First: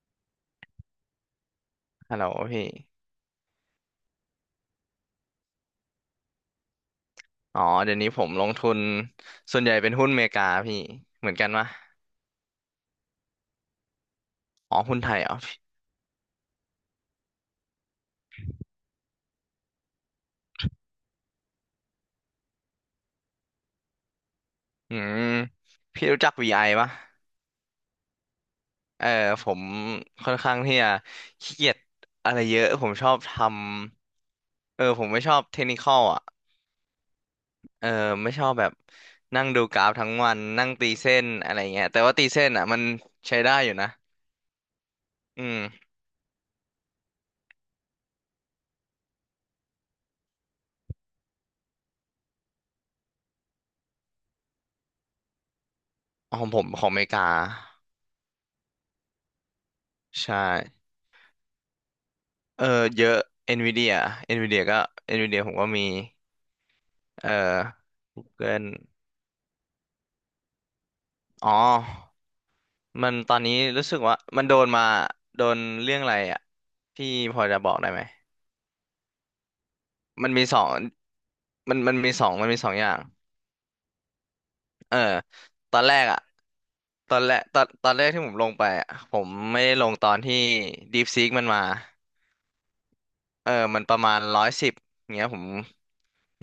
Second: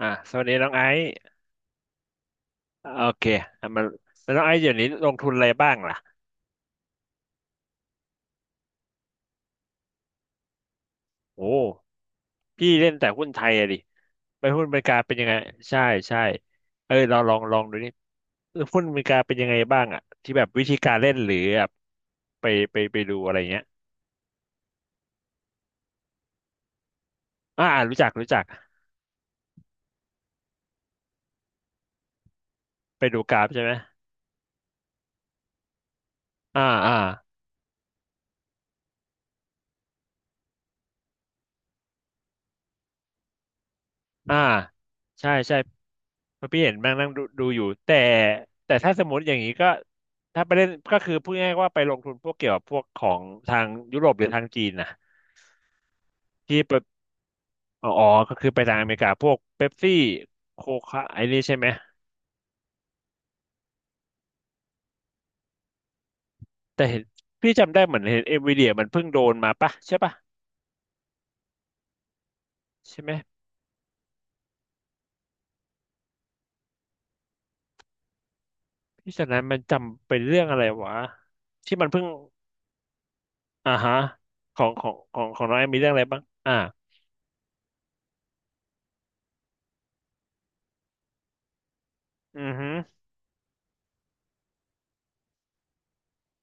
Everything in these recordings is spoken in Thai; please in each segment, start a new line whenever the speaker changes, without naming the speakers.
สวัสดีน้องไอซ์
ฮัลโหลพี่
โอเคอ่ะมาแล้วน้องไอซ์เดี๋ยวนี้ลงทุนอะไรบ้างล่ะ
อ๋อเดี๋ยวนี้ผมลงทุนส่วนใหญ่เป็นหุ้นอเมริกาพี่เหมือนกัน
โอ้
ปะ
พี่เล่นแต่หุ้นไทยอะดิไปหุ้นอ
อ๋
เม
อ
ริกา
หุ้นไท
เป็น
ย
ยัง
เหร
ไง
อพี่
ใช่ใช่เอ้ยเราลองดูนี่เออหุ้นอเมริกาเป็นยังไงบ้างอะที่แบบวิธีการเล่นหรือแบบไปไปดูอะไรเงี้ย
อืมพี่รู้จัก VI ปะ
อ่ารู้จักรู้จัก
เออผมค่อนข้างที่จะขี้เกียจอะไรเยอะผม
ไป
ชอบ
ดู
ท
กราฟใช่ไหม
ำเออผมไม่ชอบเทคนิคอลอ่ะ
อ่าอ่า
เออไม่ชอบแบบนั่งดูกราฟทั้งวันนั่งตีเส้นอะไรเงี้ยแต่ว่าตีเส้นอ่ะมันใช้ได้อยู่นะ
อ่าใช่
อื
ใช่
ม
เพราะพี่เห็นแม่งนั่งดูอยู่แต่แต่ถ้าสมมติอย่างนี้ก็ถ้าไปเล่นก็คือพูดง่ายๆว่าไปลงทุนพวกเกี่ยวกับพวกของทางยุโรปหรือทางจีนนะ
ของผ
ที่
ม
ไป
ของอเมริกา
อ๋ออ๋อก็คือไปทางอเมริกาพวกเป๊ปซี่
ใช่
โคคาไอ้นี่ใช่ไหม
เออเยอะ NVIDIA NVIDIA ก็ NVIDIA ผมก็มี
แต่เห็น
เอ
พี่จำได้เหมือน
อ
เห็นเอ็นวีเดี
Google
ยมันเพิ่งโดนมาปะใช่ปะ
อ๋อ
ใช่
มั
ไหม
นตอนนี้รู้สึกว่ามันโดนมาโดนเรื่องอะไรอ่ะพี่พอจะบอกได้ไหม
พี่ฉะนั้นมันจำเป็น
มัน
เรื่อ
มี
ง
ส
อะไร
อง
วะที่
มัน
มัน
มัน
เพิ่ง
มีสองมันมีสองอย่าง
อ่าฮะของขอ
เอ
ง
อ
ของของน้องแอม
ต
มี
อน
เรื่อง
แร
อะไร
ก
บ้า
อ่ะ
งอ่า
ตอนแรกตอนแรกที่ผมลงไปอ่ะผมไม่ได้ลงตอนที่ DeepSeek มันมา
อือฮึ
เออมันประมาณ110เงี้ยผม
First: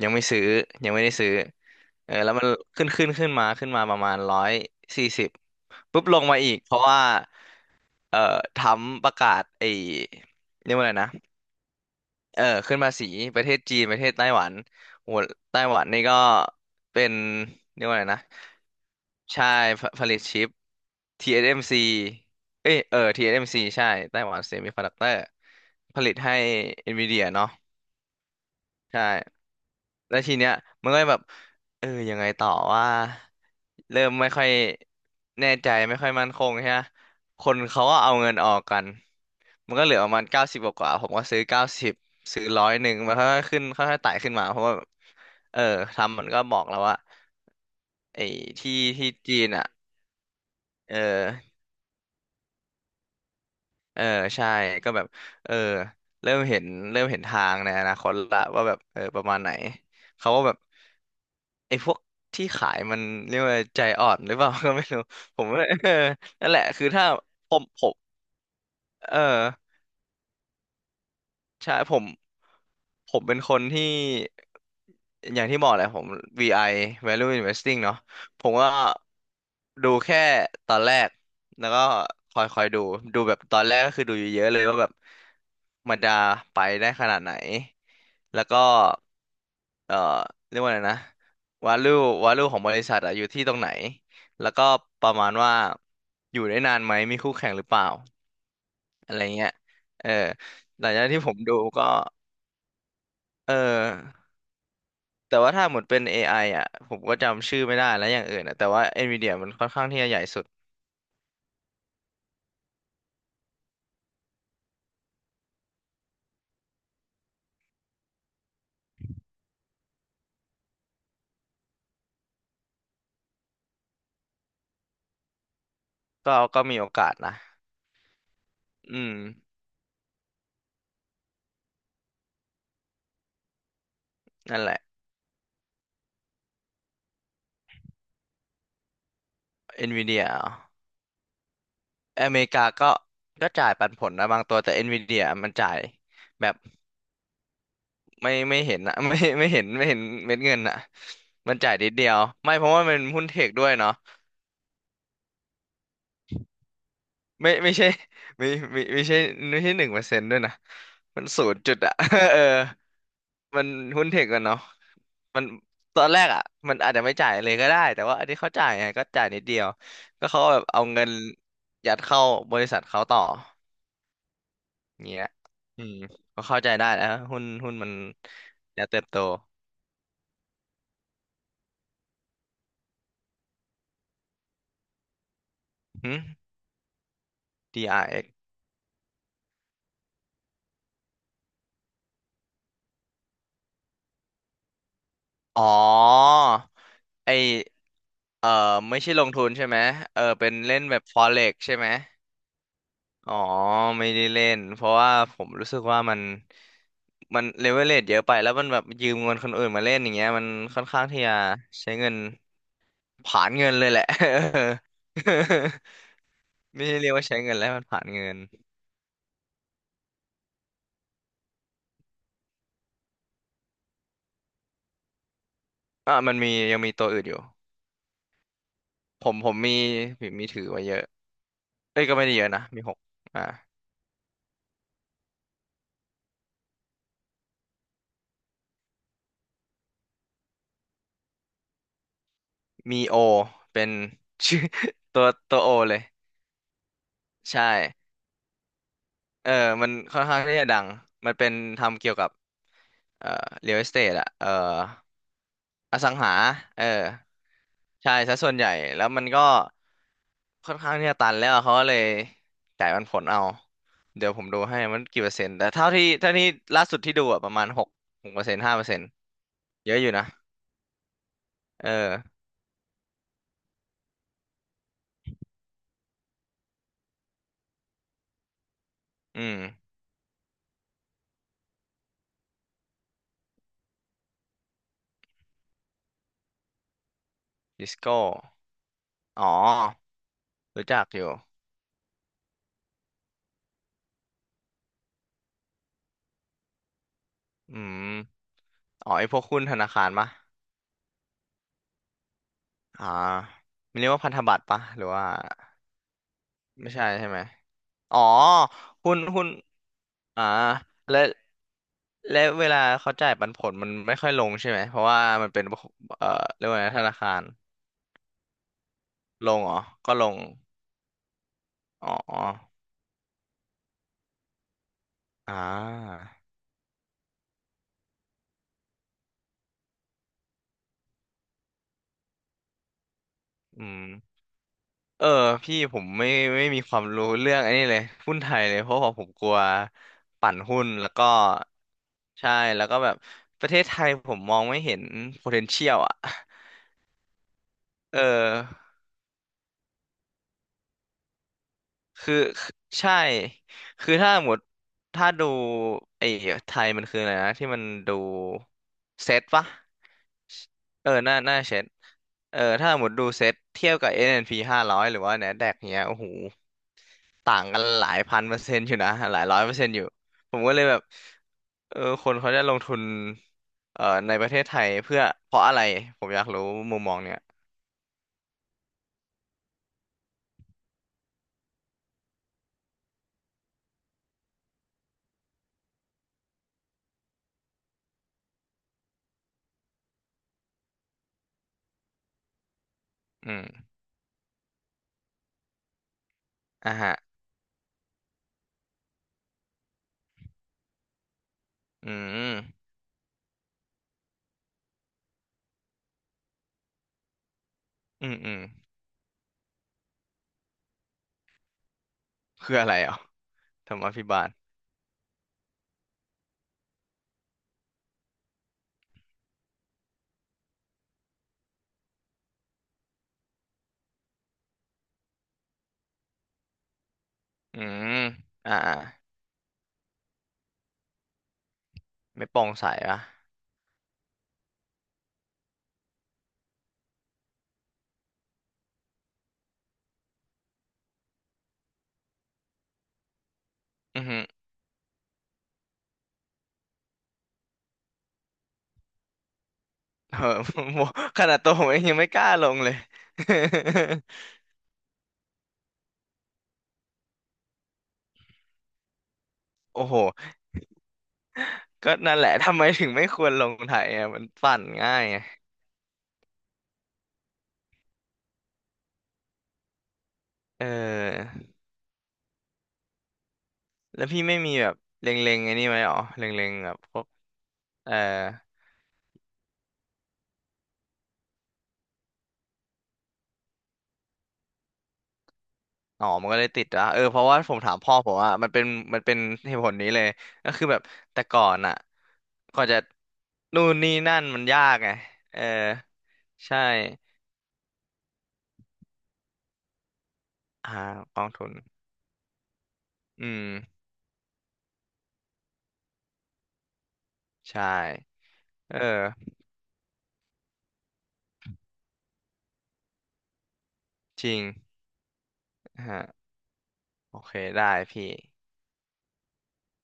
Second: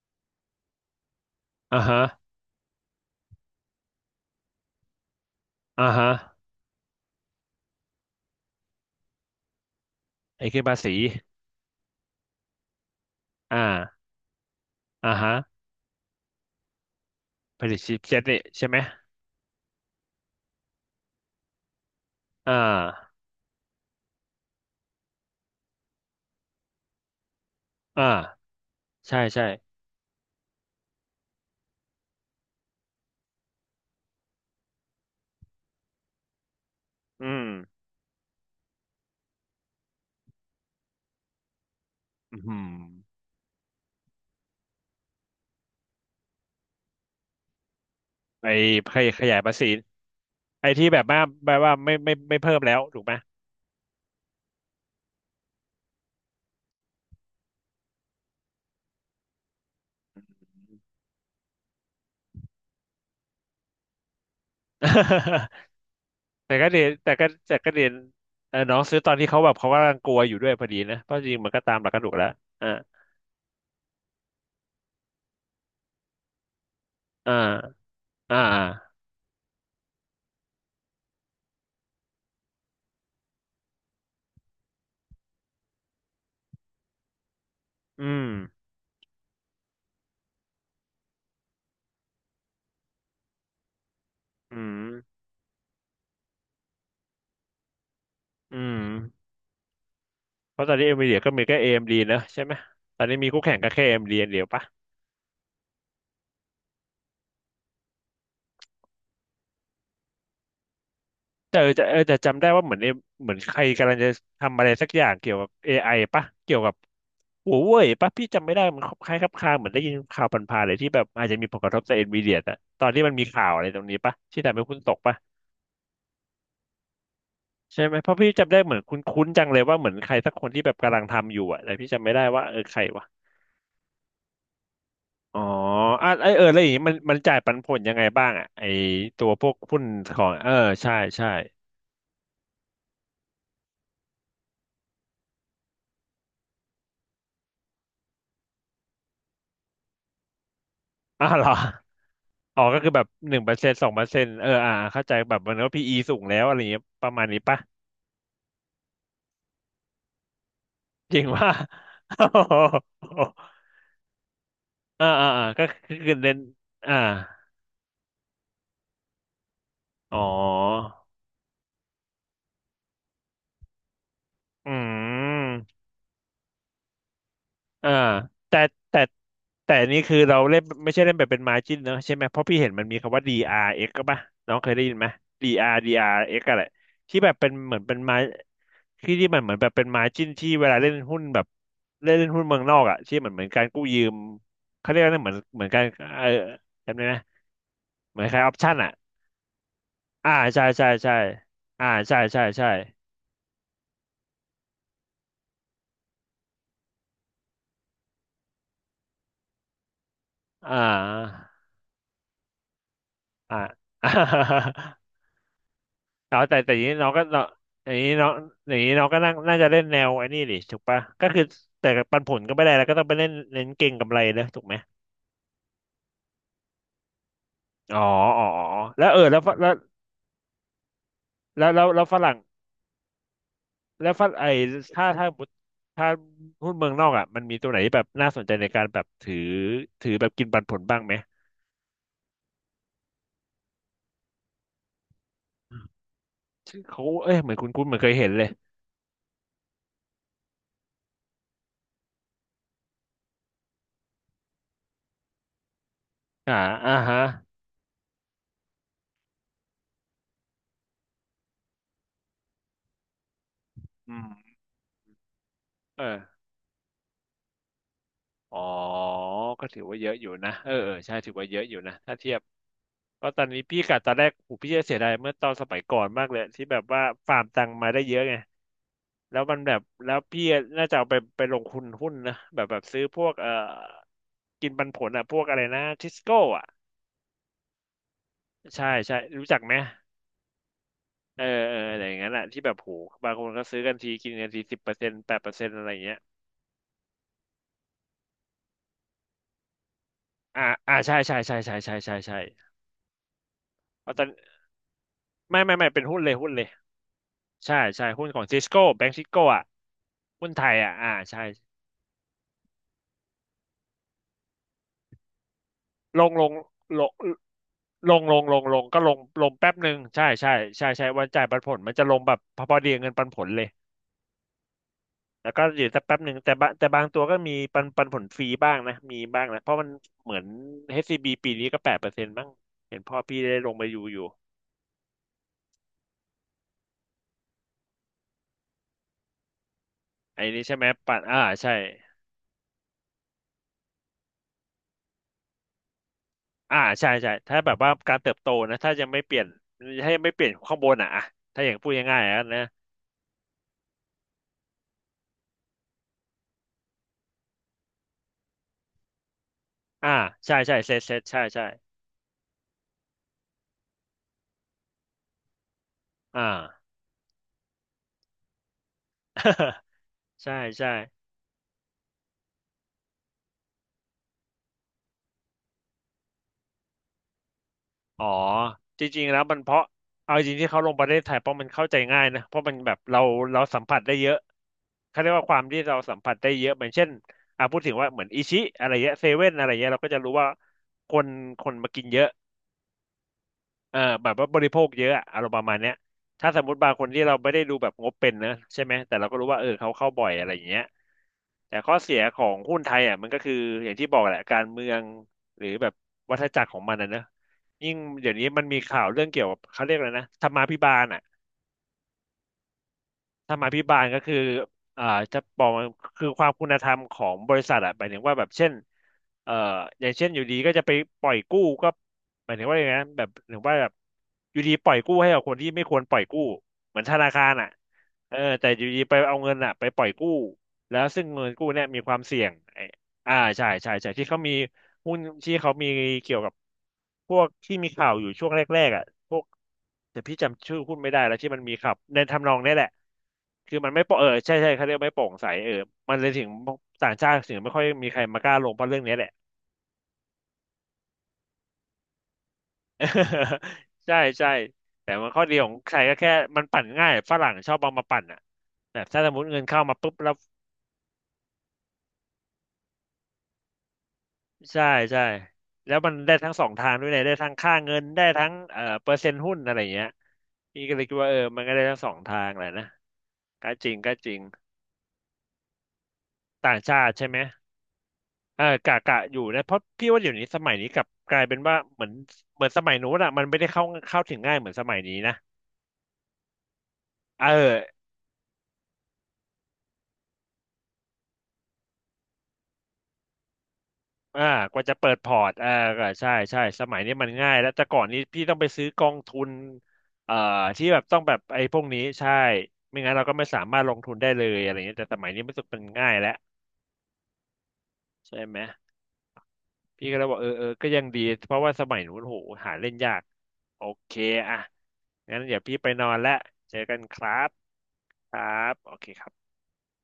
ยังไม่ซื้อยังไม่ได้ซื้อ
อ่าฮะ
เออแล้วมันขึ้นมาประมาณ140
อ่า
ปุ๊บ
ฮะ
ลงมาอีกเพราะว่า เอ่อทรัมป์ประกาศไอ้
ไอ้คือ
เรีย
ภา
กว่าอะ
ษี
ไรนะเออขึ้นภาษีประเทศจีนป
อ่า
ระเทศไต้หวัน
อ่า
โห
ฮะ
ไต้หวันนี่ก็เป็น
ภาษี
เรียก
ชิ
ว่า
ป
อะไร
เซ็
นะ
ตนี่ใช่ไหม
ใช่ผผลิตชิป TSMC
อ่
เอสเอ็มซีเอ้ยเออ
า
TSMC ใช่ไต้หวันเซมิคอนดักเตอร์ผลิตให้ NVIDIA เนาะ
อ่า
ใช่
ใช่ใช่
แล้วทีเนี้ยมันก็แบบเออยังไงต่อว่าเริ่มไม่ค่อยแน่ใจไม่ค่อยมั่นคงใช่ไหม
อื
ค
ม
นเขาก็เอาเงินออกกันมันก็เหลือประมาณเก้าสิบกว่าๆผมก็ซื้อเก้าสิบ
อื
ซื้อ
ม
101มันค่อยๆขึ้นค่อยๆไต่ขึ้นมาเพราะว่าเออทำมันก็บอกแล้วว่าไอ้
ไอ้
ที่
ขย
ที่
ขยาย
จีน
ภาษี
อ่ะ
ไอ้ที่
เออ
แบบว่าแบบว่าไม่เพิ่มแล้วถูกไหม
เออใช่ก็แบบเออเริ่มเห็นเริ่มเห็นทางในอนาคตละว่าแบบเออประมาณไหนเขาก็แบบไอ้พวกที่ขายมันเรียกว่าใจอ่อนหรือเปล่า ก็ไม่รู้ผม ว่าเออ นั่น
แต่
แหละ
ก็เรี
คื
ย
อ
น
ถ้า
แต่ก็
ผ
แต่
ม
ก็
ผ
เรียน
ม
เออน้องซื้อตอน
เออ
ที่เขากำลังกลัวอยู่ด้วยพอดีนะเพราะจริงมันก็ตา
ใช่
มหลัก
ผ
กระ
ม
ดูกแล้วอ่า
ผมเป็นคนที่อย่างที่บอกแหละผม VI Value
อ่า
Investing เนาะ
อ่า
ผม
อา
ก็ดูแค่ตอนแรกแล้วก็คอยดูดูแบบตอนแรกก็คือดูเยอะๆเลยว่าแบบมันจะไปได้ขนาดไหน
อืม
แล้วก็เอ่อเรียกว่าอะไรนะ value value ของบริษัทอะอยู่ที่ตรงไหนแล้ว
อื
ก็
ม
ประมาณว่าอยู่ได้นานไหมมีคู่แข่งหรือเปล่า
อืม
อะไรเงี้ยเออ
เพราะตอน
ห
นี้
ลัง
เอ็ม
จา
วี
ก
เดีย
ที่
ก็
ผม
มี
ดู
แค่เอ็ม
ก็
ดีนะใช่ไหม ตอนนี้มีคู่
เอ
แข่งก็แค่เอ็มดี
อ
เดียวปะ
แต่ว่าถ้าหมดเป็น AI อไออ่ะผมก็จำชื่อไม่ได้แล้วอย่างอื่นอ่ะแต่ว่า NVIDIA มันค่อนข้างที่จะใหญ่สุด
แต่เออแต่เออแต่จำได้ว่าเหมือนเอเหมือนใครกำลังจะทำอะไรสักอย่างเกี่ยวกับ AI ปะเกี่ยวกับหัวเว่ยปะพี่จำไม่ได้มันคล้ายคลับคลาเหมือนได้ยินข่าวผ่านๆเลยที่แบบอาจจะมีผลกระทบต่อเอ็นวีเดียอะตอนที่มันมีข่าวอะไรตรงนี้ปะที่ทำให้คุณตกปะ
ก็มีโอกาสนะ
ใช่ไหมเพราะพี่จำได้เหมือนค
อืม
ุ้นๆจังเลยว่าเหมือนใครสักคนที่แบบกำลังทำอยู่อะแต่พี่จำไม่ได้ว่าเออใครวะ
นั่นแหละ
อ๋ออ่ะไอเอออะไรอย่างงี้มันจ่ายปันผลยังไงบ้างอะไอตัวพวกหุ้นขอ
NVIDIA
ง
เอ
เออ
ร
ใช่ใช่
ออเมริกาก็จ่ายปันผลนะบางตัวแต่ NVIDIA มันจ่ายแบบไม่เห็นนะ ไม่เห็นเม็ดเงินอ่ะ
อ้าวเหรอ
มันจ่ายนิดเดียวไม่
อ๋อ
เพราะ
ก็
ว่า
คือ
มัน
แบบ
หุ้น
ห
เท
นึ่งเป
ค
อร์
ด้
เซ็
ว
น
ย
ต์สอง
เนาะ
เปอร์เซ็นต์เอออ่าเข้าใจแบบมันก็พีอีสูงแล้วอะไรอย่างเงี้ยประมาณนี้
ไม่
ปะ
ไม่ใช่ไม่ไม่ไม่ใช่ไม่ใช่1%ด้วยนะ
จ
มั
ริง
นศู
ว่า
นย์จุดอะ เออมันหุ้นเทคกันเนาะ
อ่าอ่า
มั
อ่า
น
ก็คื
ตอน
อ
แรก
เน้น
อะมันอา
อ่า
จจะไม่จ่ายเลยก็ได้แต่ว่าอันนี้เขาจ่ายไงก็จ่ายนิดเดียว
อ๋อ
ก็เขาแบบเอาเงินยัดเข้าบริษัทเขาต่อ
อื
อย่างเงี้ย
ม
อืมก็เข้าใจได้นะหุ้นมั
อ่า
น
แต่
จะเติ
แต่
บโต
แต่นี่คือเราเล่นไม่ใช่เล่นแบบเป็น margin เนอะใช่ไหมเพราะพี่เห็นมันมีคำว่า DRX กซ์ก็ป่ะน้องเคยได้ยินไหม
หึ
DRX อาร์ดีอาร์เอ็กซ์อะไรที่แบบเป็นเหมือนเป็น
DRX อาร์
มา
เอ็กซ์
ที่ที่มันเหมือนแบบเป็น margin ที่เวลาเล่นหุ้นแบบเล่นเล่นหุ้นเมืองนอกอ่ะที่เหมือนการกู้ยืมเขาเรียกว่าเหมือนเหมือ
อ๋
น
อ
การเออจำได้ไหม
ไอ
เหมือนคล้าย
เออ
ออปชั่นอ่ะ
ไม่ใช่ลงทุนใช่ไหมเออ
อ่า
เป็น
ใช่
เล่น
ใช่
แบบ
ใช่
Forex ใช่
อ่า
ไหม
ใช่ใช่ใช่
อ๋อไม่ได้เล่นเพราะว่าผมรู้สึกว่ามันเลเวลเลทเยอะไปแล้วมันแบบยืมเงินคนอื่นมาเล่นอย่างเงี้ยมัน
อ่
ค่อนข้างที่จะ
า
ใช้เงินผลาญ
อ่า
เงินเลยแหละ
เอาแต่ อย่าง
ไม่
นี้
ได้
น้
เรี
อ
ย
ง
ก
ก็
ว่าใช้
น้อง
เงินแล้วมัน
อ
ผ
ย่าง
ลาญ
นี้น้อ
เงิ
ง
น
อย่างนี้น้องก็น่าจะเล่นแนวไอ้นี่ดิถูกปะก็คือแต่ปันผลก็ไม่ได้แล้วก็ต้องไปเล่นเน้นเก่งกำไรนะถูกไหม
อ่ะมันมียังมีตัวอื่นอยู่
อ๋ออ๋ออ๋อแล้วเออ
ผม
แล้ว
ผ
ฝ
ม
แล้ว
มีมีถือไว้เยอะ
แล้วแล้ว
เอ้
แล้
ย
ว
ก็
ฝ
ไม่ได้
รั่ง
เยอะนะมีหกอ่า
แล้วฝรั่งไอ้ถ้าถ้าถ้าหุ้นเมืองนอกอ่ะมันมีตัวไหนที่แบบน่าสนใจในการแบบถือแบบกินปันผลบ้างไหม
มีโอเป็นชื่อ ตัวโอเลย
ชื่อเขาเอ้ยเหมือน
ใช่
คุณเหมือนเคยเห็นเลย
เออมันค่อนข้างที่จะดังมันเป็นทำเกี่ยวกับเอ่อ real estate อะเออ อสังหา
อ่า
เออ
อ่าฮะ
ใช่ซะส่วนใหญ่ แล้วมันก็ค่อนข้างที่จะตันแล้วเขาก็เลยจ่ายปันผลเอา
อื
เดี๋ยวผม
ม
ดูให้มันกี่เปอร์เซ็นต์ แต่เท่า
เอ
ที่เท่า
อ
นี้ล่าสุดที่ดูอะประมาณหกหกเปอร์เซ็น
อ๋อ
ต์5%
ก็ถือ
เย
ว่า
อะอ
เย
ยู่
อะอ
นะ
ยู่นะเออเออใช่ถือว่าเยอะอยู่
เออ
นะ ถ้าเทียบ ก็ตอนนี้พี่กะตอนแรกโหพี่จะเสียดายเมื่อตอนสมัยก่อนมากเลยที่แบบว่าฟาร์มตังมาได้เยอะไงแล้
อื
วมั
ม
นแบบแล้วพี่น่าจะเอาไปลงทุนหุ้นนะแบบแบบซื้อพวกเอ่อกินปันผลอ่ะพวกอะไรนะทิสโก้อ่ะ
ดิสโก้
ใช่ใช่
อ๋อ
รู้จักไหม
รู้จักอยู่
เออเอออะไรอย่างนั้นแหละที่แบบโหบางคนก็ซื้อกันทีกินกันที10%8%อะไรอย่างเงี้ย
อืมอ๋อไอพวกหุ้นธนาคารปะ
อ่าอ่าใช่ใช่ใช่ใช่ใช่ใช่ใช่
อ่ามัน
เพ
เรียก
ราะต
ว่า
อน
พันธบัตรปะหรือว่า
ไม่เป็นหุ้นเลยหุ้นเลย
ไม่ใช่ใช่ไหม
ใช่ใช่
อ๋อ
หุ้นของซิสโก้แบง
หุ้
ก์
น
ซิสโก้
หุ้น
อ่ะ
อ่า
หุ้นไทยอ่ะอ่า
และ
ใช่
และเวลาเขาจ่ายปันผลมันไม่ค่อยลงใช่ไหม เพราะว่ามันเป็น
ล
เอ่อ
งลง
เรียกว่าไง
ล
ธ
ง
นาคาร
ลงลงก็ลงล
ล
ง
ง
แป๊
เหร
บ
อ
หนึ่ง
ก็
ใช่
ลง
ใช่ใช่ใช่วันจ่ายปันผลมันจะ
อ๋
ลงแบ
อ
บพอพอดีกับเงินปันผลเลยแล้ว
อ่า
ก็อยู่สักแป๊บหนึ่งแต่บางตัวก็มีปันผลฟรีบ้างนะมีบ้างนะเพราะมันเหมือนเอชซีบีปีนี้ก็8%บ้างเห็นพ่อพี่ได้ลงไป
อื
อยู่
ม
อยู่
เออ พี่ผมไม่ไม่มีความรู้เรื่องไอันนี้เลย หุ้นไทยเลยเพราะว่าผมกลัว
ไอ้
ปั่น
นี้ใช่
หุ้
ไหม
นแล้ว
ปัน
ก็
อ่าใช่
ใช่แล้วก็แบบประเทศไทยผมมองไม่เห็น potential อ่ะ
อ่าใช่ใช่ถ้าแบบว่ากา
เอ
รเติบโตนะ
อ
ถ้ายังไม่เปลี่ยนถ้ายังไม่เปลี่ยนข้างบนอ่ะถ้าอย่างพูดง่ายๆ
คือ
นะ
ใช่คือถ้าหมดถ้าดูไอ้ไทยมันคืออะไรนะที่มันดูเซตปะ
อ่าใช่ใช่เซต
เอ
เซ
อ
ต
น่า
ใช่
น่า
ใช่
เซตเออถ้าหมดดูเซตเทียบกับ n p 500หรือว่า NASDAQ เนี้ยโอ้โห
อ่า
ต่างกันหลายพันเปอร์เซ็นต์อยู่นะหลายร้อยเปอร์เซ็นต์อยู่
ใช่
ผมก็เลย
ใช่
แบบเออคนเขาจะลงทุนในประเทศไทยเพื่อเพราะอะไรผมอยากรู้มุมมองเนี้ย
อ๋อจริงๆแล้วมันเพราะเอาจริงที่เขาลงประเทศไทยเพราะมันเข้าใจง่ายนะเพราะมันแบบเราสัมผัสได้เยอะเขาเรียกว่าความที่เราสัมผัสได้เยอะเหมือนเช่นพูดถึงว่าเหมือนอิชิอะไรเงี้ยเซเว่นอะไรเงี้ยเราก็จะรู้ว่าคนคนมากินเยอะ
อืม
เออแบบว่าบริโภคเยอะอะอารมณ์ประมาณเนี้ยถ้าสมมติบา
อ่ะ
งคน
ฮะ
ที่เราไม่ได้ดูแบบงบเป็นนะใช่ไหมแต่เราก็รู้ว่าเออเขาเข้าบ่อยอะไรอย่างเงี้ยแต่ข้อ
อื
เสียของหุ้
ม
นไทยอ่ะมันก็คืออย่างที่บอกแหละการเมืองหรือแบบวัฏจักรของมันนะเนอะยิ่ง
อื
เดี๋ย
ม
วนี้
อืม
มันมีข่าวเรื่องเกี่ยวกับเขาเรียกอะไรนะธรรมาภิบาลอ่ะ
คืออะไรอ่ะ
ธรรมาภิ
ธร
บา
ร
ล
มา
ก็
ภิ
คือ
บาล
อ่าจะบอกว่าคือความคุณธรรมของบริษัทอะหมายถึงว่าแบบเช่นเอ่ออย่างเช่นอยู่ดีก็จะไปปล่อยกู้ก็หมายถึงว่าอย่างนั้นแบบหรือว่าแบบอยู่ดีปล่อยกู้ให้กับคนที่ไม่ควรปล่อยกู้เหมือนธนาคารอะ
อืม
เออแต่
อ่า
อยู่ดีไปเอาเงินอะไปปล่อยกู้แล้วซึ่งเงินกู้เนี่ยมีความเสี่ย
ไม่
ง
โปร่ง
ไอ้
ใสอ่ะ
อ่าใช่ใช่ที่เขามี หุ้นที่เขามีเกี่ยวกับพวกที่มีข่าวอยู่ช่วงแรกๆอ่ะพวกแต่พี่จำชื่อหุ้นไม่ได้แล้วที่มันมีข่าวในทำนองนี้แหละคือมันไม่โปร่ง
อื
เอ
อ
อ
หือ
ใช่ใช่เขาเรียกไม่โปร่งใสเออมันเลยถึงต่างชาติถึงไม่ค่อยมีใครมากล้าลงเพราะเรื่องนี้แหละ
เออ ผมขนาดตัวผมเองยังไม่กล้าลงเลย
ใช่ใช่ แต่มันข้อดีของใครก็แค่มันปั่นง่ายฝรั่งชอบเอามาปั่นอ่ะแบบถ้าสมมติเงินเข้ามา
โอ้
ปุ๊บ
โห
แล้ว
ก็นั่นแหละทำไมถึงไม่ควรลงไทยอ่ะมันปั่น
ใช่
ง่าย
ใช่
ไง
แล้วมันได้ทั้งสองทางด้วยเนี่ยได้ทั้งค่าเงินได้ทั้งเปอร์เซ็นต์หุ้นอะไรอย่างเงี้ยพี่
เอ
ก็เลยคิดว่าเออ
อ
มันก็ได้ทั้งสองทางแหละนะก็จริงก็
แล้ว
จริ
พี่
ง
ไม่มีแบบเล็งๆไอ้นี่ไหมหรอเล็ง
ต่าง
ๆแบบ
ชา
พ
ติ
ว
ใช่
ก
ไหม
เออ
เออกะอยู่นะเพราะพี่ว่าเดี๋ยวนี้สมัยนี้กลับกลายเป็นว่าเหมือนสมัยนู้นอะมันไม่ได้เข้าถึงง่ายเหมือนสมัยนี้นะ
อ๋อมันก็เลยติดอ่ะเออเพ
เอ
ราะ
อ
ว่าผมถามพ่อผมอ่ะมันเป็นมันเป็นเหตุผลนี้เลยก็คือแบบแต่ก่อนอ่ะก่อนจะนู่นนี่นั่
อ่า
นมัน
ก
ยา
ว่าจะ
ก
เปิ
ไง
ดพอร์ต
เออ
อ่าก็ใช่ใช่
ใช่
สมัยนี้มันง่ายแล้วแต่ก่อนนี้พี่ต้องไปซื้อกองทุนเอ่อที่
อ่า
แบบต้องแบ
ก
บ
อง
ไอ้
ทุน
พวกนี้ใช่ไม่งั้นเราก็
อื
ไม่สามารถลง
ม
ทุนได้เลยอะไรเงี้ยแต่สมัยนี้มันสึกมันง่ายแล้ว
ใช่
ใช่ไหม
เออ
พี่ก็เลยบอกเออเออก็ยังดีเพราะว่าสมัยนู้นโหหาเล่นยากโอเค
จ
อ่ะ
ริง
งั้นเดี๋ยวพี่ไปนอนแล้ว
ฮะ
เจอกันครั
โอ
บ
เคได้พี่
ครับโอเคครับ